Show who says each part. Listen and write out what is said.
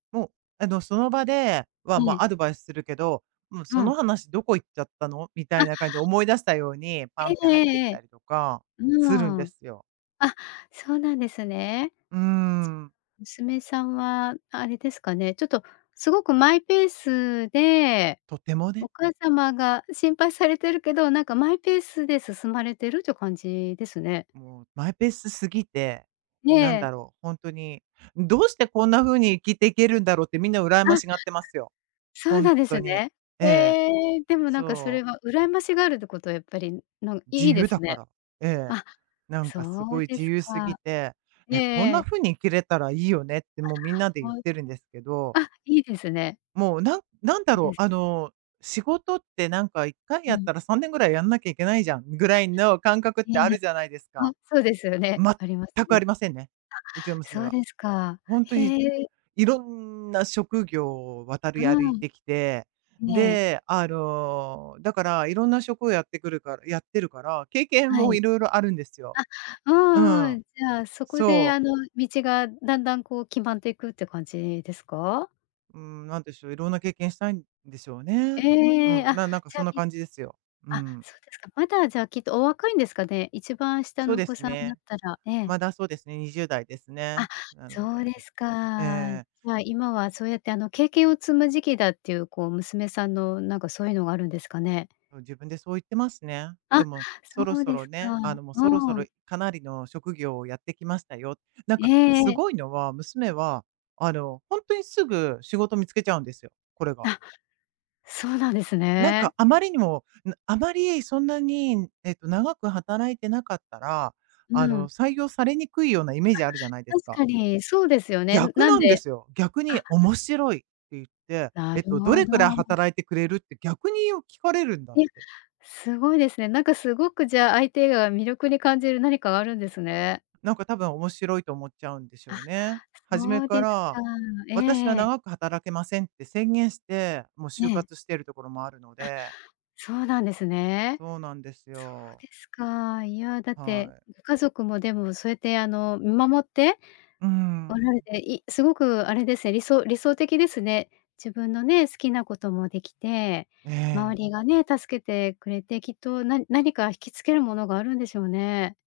Speaker 1: もうあの、その場で
Speaker 2: え
Speaker 1: は、
Speaker 2: え。
Speaker 1: ま、アドバイスするけど、もう
Speaker 2: う
Speaker 1: その
Speaker 2: ん。
Speaker 1: 話どこ行っちゃったの？みたいな感じで
Speaker 2: あ。
Speaker 1: 思い出したように、パ
Speaker 2: え
Speaker 1: ンって
Speaker 2: え
Speaker 1: 入ってき
Speaker 2: えええ
Speaker 1: た
Speaker 2: え。
Speaker 1: りとか
Speaker 2: う
Speaker 1: するんで
Speaker 2: ん。
Speaker 1: すよ。
Speaker 2: あ、そうなんですね。
Speaker 1: うーん。
Speaker 2: つ娘さんはあれですかね、ちょっとすごくマイペースで、
Speaker 1: とても
Speaker 2: お
Speaker 1: ね。
Speaker 2: 母様が心配されてるけど、なんかマイペースで進まれてるって感じですね。
Speaker 1: もうマイペース過ぎて、
Speaker 2: え
Speaker 1: なんだ
Speaker 2: え。
Speaker 1: ろう、ほんとに、どうしてこんな風に生きていけるんだろうってみんな羨ま
Speaker 2: あ。
Speaker 1: しがってますよ。
Speaker 2: そう
Speaker 1: ほん
Speaker 2: なんで
Speaker 1: と
Speaker 2: す
Speaker 1: に。え
Speaker 2: ね。
Speaker 1: えええ。
Speaker 2: へえ、でもなんかそ
Speaker 1: そ
Speaker 2: れ
Speaker 1: う。
Speaker 2: は羨ましがるってこと、やっぱりん、なん
Speaker 1: 自
Speaker 2: いいで
Speaker 1: 由
Speaker 2: す
Speaker 1: だか
Speaker 2: ね。
Speaker 1: ら。ええ。
Speaker 2: あ、
Speaker 1: なん
Speaker 2: そ
Speaker 1: かす
Speaker 2: う
Speaker 1: ごい
Speaker 2: で
Speaker 1: 自
Speaker 2: す
Speaker 1: 由すぎ
Speaker 2: か。
Speaker 1: て
Speaker 2: ええ
Speaker 1: 「え、こん
Speaker 2: え
Speaker 1: な
Speaker 2: え。
Speaker 1: 風に生きれたらいいよね」って
Speaker 2: あ、
Speaker 1: もうみんなで言
Speaker 2: ほ
Speaker 1: っ
Speaker 2: う
Speaker 1: てるんですけど。
Speaker 2: た、あ、いいですね。
Speaker 1: もう、なんなんだ
Speaker 2: そうで
Speaker 1: ろ
Speaker 2: す
Speaker 1: う、あ
Speaker 2: か。
Speaker 1: の、仕事ってなんか一回
Speaker 2: う
Speaker 1: やっ
Speaker 2: ん。
Speaker 1: たら3年ぐらいやんなきゃいけないじゃん、ぐ
Speaker 2: あ、
Speaker 1: らいの感覚って
Speaker 2: いえ
Speaker 1: あ
Speaker 2: いえ、
Speaker 1: るじゃないです
Speaker 2: あ、
Speaker 1: か。
Speaker 2: そうですよね。あります
Speaker 1: 全くあ
Speaker 2: ね。
Speaker 1: りませんね、うちの
Speaker 2: あ、
Speaker 1: 娘
Speaker 2: そう
Speaker 1: は。
Speaker 2: ですか。
Speaker 1: ほんとに、
Speaker 2: へえ。
Speaker 1: いろんな職業を渡り歩
Speaker 2: う
Speaker 1: い
Speaker 2: ん。
Speaker 1: てきて、
Speaker 2: ね。
Speaker 1: で、あの、だから色んな職をやってくるからやってるから、経験
Speaker 2: は
Speaker 1: も
Speaker 2: い。
Speaker 1: 色々あるんですよ。
Speaker 2: あっ、う
Speaker 1: う
Speaker 2: んう
Speaker 1: ん。
Speaker 2: ん。じゃあ、そこで
Speaker 1: そう。
Speaker 2: あの、道がだんだんこう決まっていくって感じですか？
Speaker 1: うーん、何でしょう、いろんな経験したいんでしょうね。う
Speaker 2: ええ、
Speaker 1: ん、
Speaker 2: あ、
Speaker 1: ななんか
Speaker 2: じゃ、
Speaker 1: そんな
Speaker 2: い
Speaker 1: 感じですよ。う
Speaker 2: あ、
Speaker 1: ん。
Speaker 2: そうですか。まだじゃ、きっとお若いんですかね？一番下
Speaker 1: そう
Speaker 2: のお
Speaker 1: で
Speaker 2: 子
Speaker 1: す
Speaker 2: さんだっ
Speaker 1: ね。
Speaker 2: たら、ええ。
Speaker 1: まだ、そうですね20代ですね、
Speaker 2: あ、
Speaker 1: なの
Speaker 2: そう
Speaker 1: で
Speaker 2: ですか。
Speaker 1: ええ。
Speaker 2: はい、今はそうやってあの、経験を積む時期だっていうこう、娘さんのなんかそういうのがあるんですかね？
Speaker 1: うん、自分でそう言ってますね。
Speaker 2: あ、
Speaker 1: でも、そろ
Speaker 2: そう
Speaker 1: そ
Speaker 2: で
Speaker 1: ろ
Speaker 2: すか。
Speaker 1: ね、あの、もうそろそ
Speaker 2: う
Speaker 1: ろ
Speaker 2: ん。
Speaker 1: かなりの職業をやってきましたよ。なん
Speaker 2: え
Speaker 1: か、
Speaker 2: え
Speaker 1: す
Speaker 2: ええ。
Speaker 1: ごいのは、娘はあの、ほんとにすぐ仕事見つけちゃうんですよ、これが。
Speaker 2: あ、そうなんです
Speaker 1: なん
Speaker 2: ね。
Speaker 1: かあまりにも、なあまりそんなに、えっと、長く働いてなかったら、
Speaker 2: う
Speaker 1: あ
Speaker 2: ん。
Speaker 1: の、採用されにくいようなイメージあるじゃないで
Speaker 2: あ、
Speaker 1: す
Speaker 2: 確
Speaker 1: か。
Speaker 2: かにそうですよね。
Speaker 1: 逆
Speaker 2: なん
Speaker 1: なんで
Speaker 2: で
Speaker 1: すよ。逆
Speaker 2: あ。
Speaker 1: に面白いって言って、
Speaker 2: な
Speaker 1: え
Speaker 2: る
Speaker 1: っと、ど
Speaker 2: ほ
Speaker 1: れくらい
Speaker 2: ど。
Speaker 1: 働いてくれる？って逆によ、聞かれるんだっ
Speaker 2: いや、
Speaker 1: て。
Speaker 2: すごいですね。なんかすごくじゃあ、相手が魅力に感じる何かがあるんですね。
Speaker 1: なんか多分面白いと思っちゃうんでし
Speaker 2: あ、
Speaker 1: ょうね。初め
Speaker 2: そうで
Speaker 1: か
Speaker 2: す
Speaker 1: ら
Speaker 2: か。ええ
Speaker 1: 「私は
Speaker 2: ええ。
Speaker 1: 長く働けません」って宣言して、もう
Speaker 2: ね
Speaker 1: 就
Speaker 2: え。
Speaker 1: 活してるところもあるの
Speaker 2: あ、
Speaker 1: で。
Speaker 2: そうなんですね。
Speaker 1: そうなんです
Speaker 2: そう
Speaker 1: よ。
Speaker 2: ですか、いや、だっ
Speaker 1: は
Speaker 2: て
Speaker 1: い。
Speaker 2: 家族もでもそうやって、あの、見守って、
Speaker 1: うー
Speaker 2: おられ
Speaker 1: ん。
Speaker 2: て、いすごくあれですね、理想理想的ですね。自分のね、好きなこともできて、
Speaker 1: え
Speaker 2: 周
Speaker 1: え。
Speaker 2: りがね、助けてくれて、きっとな何か引きつけるものがあるんでしょうね。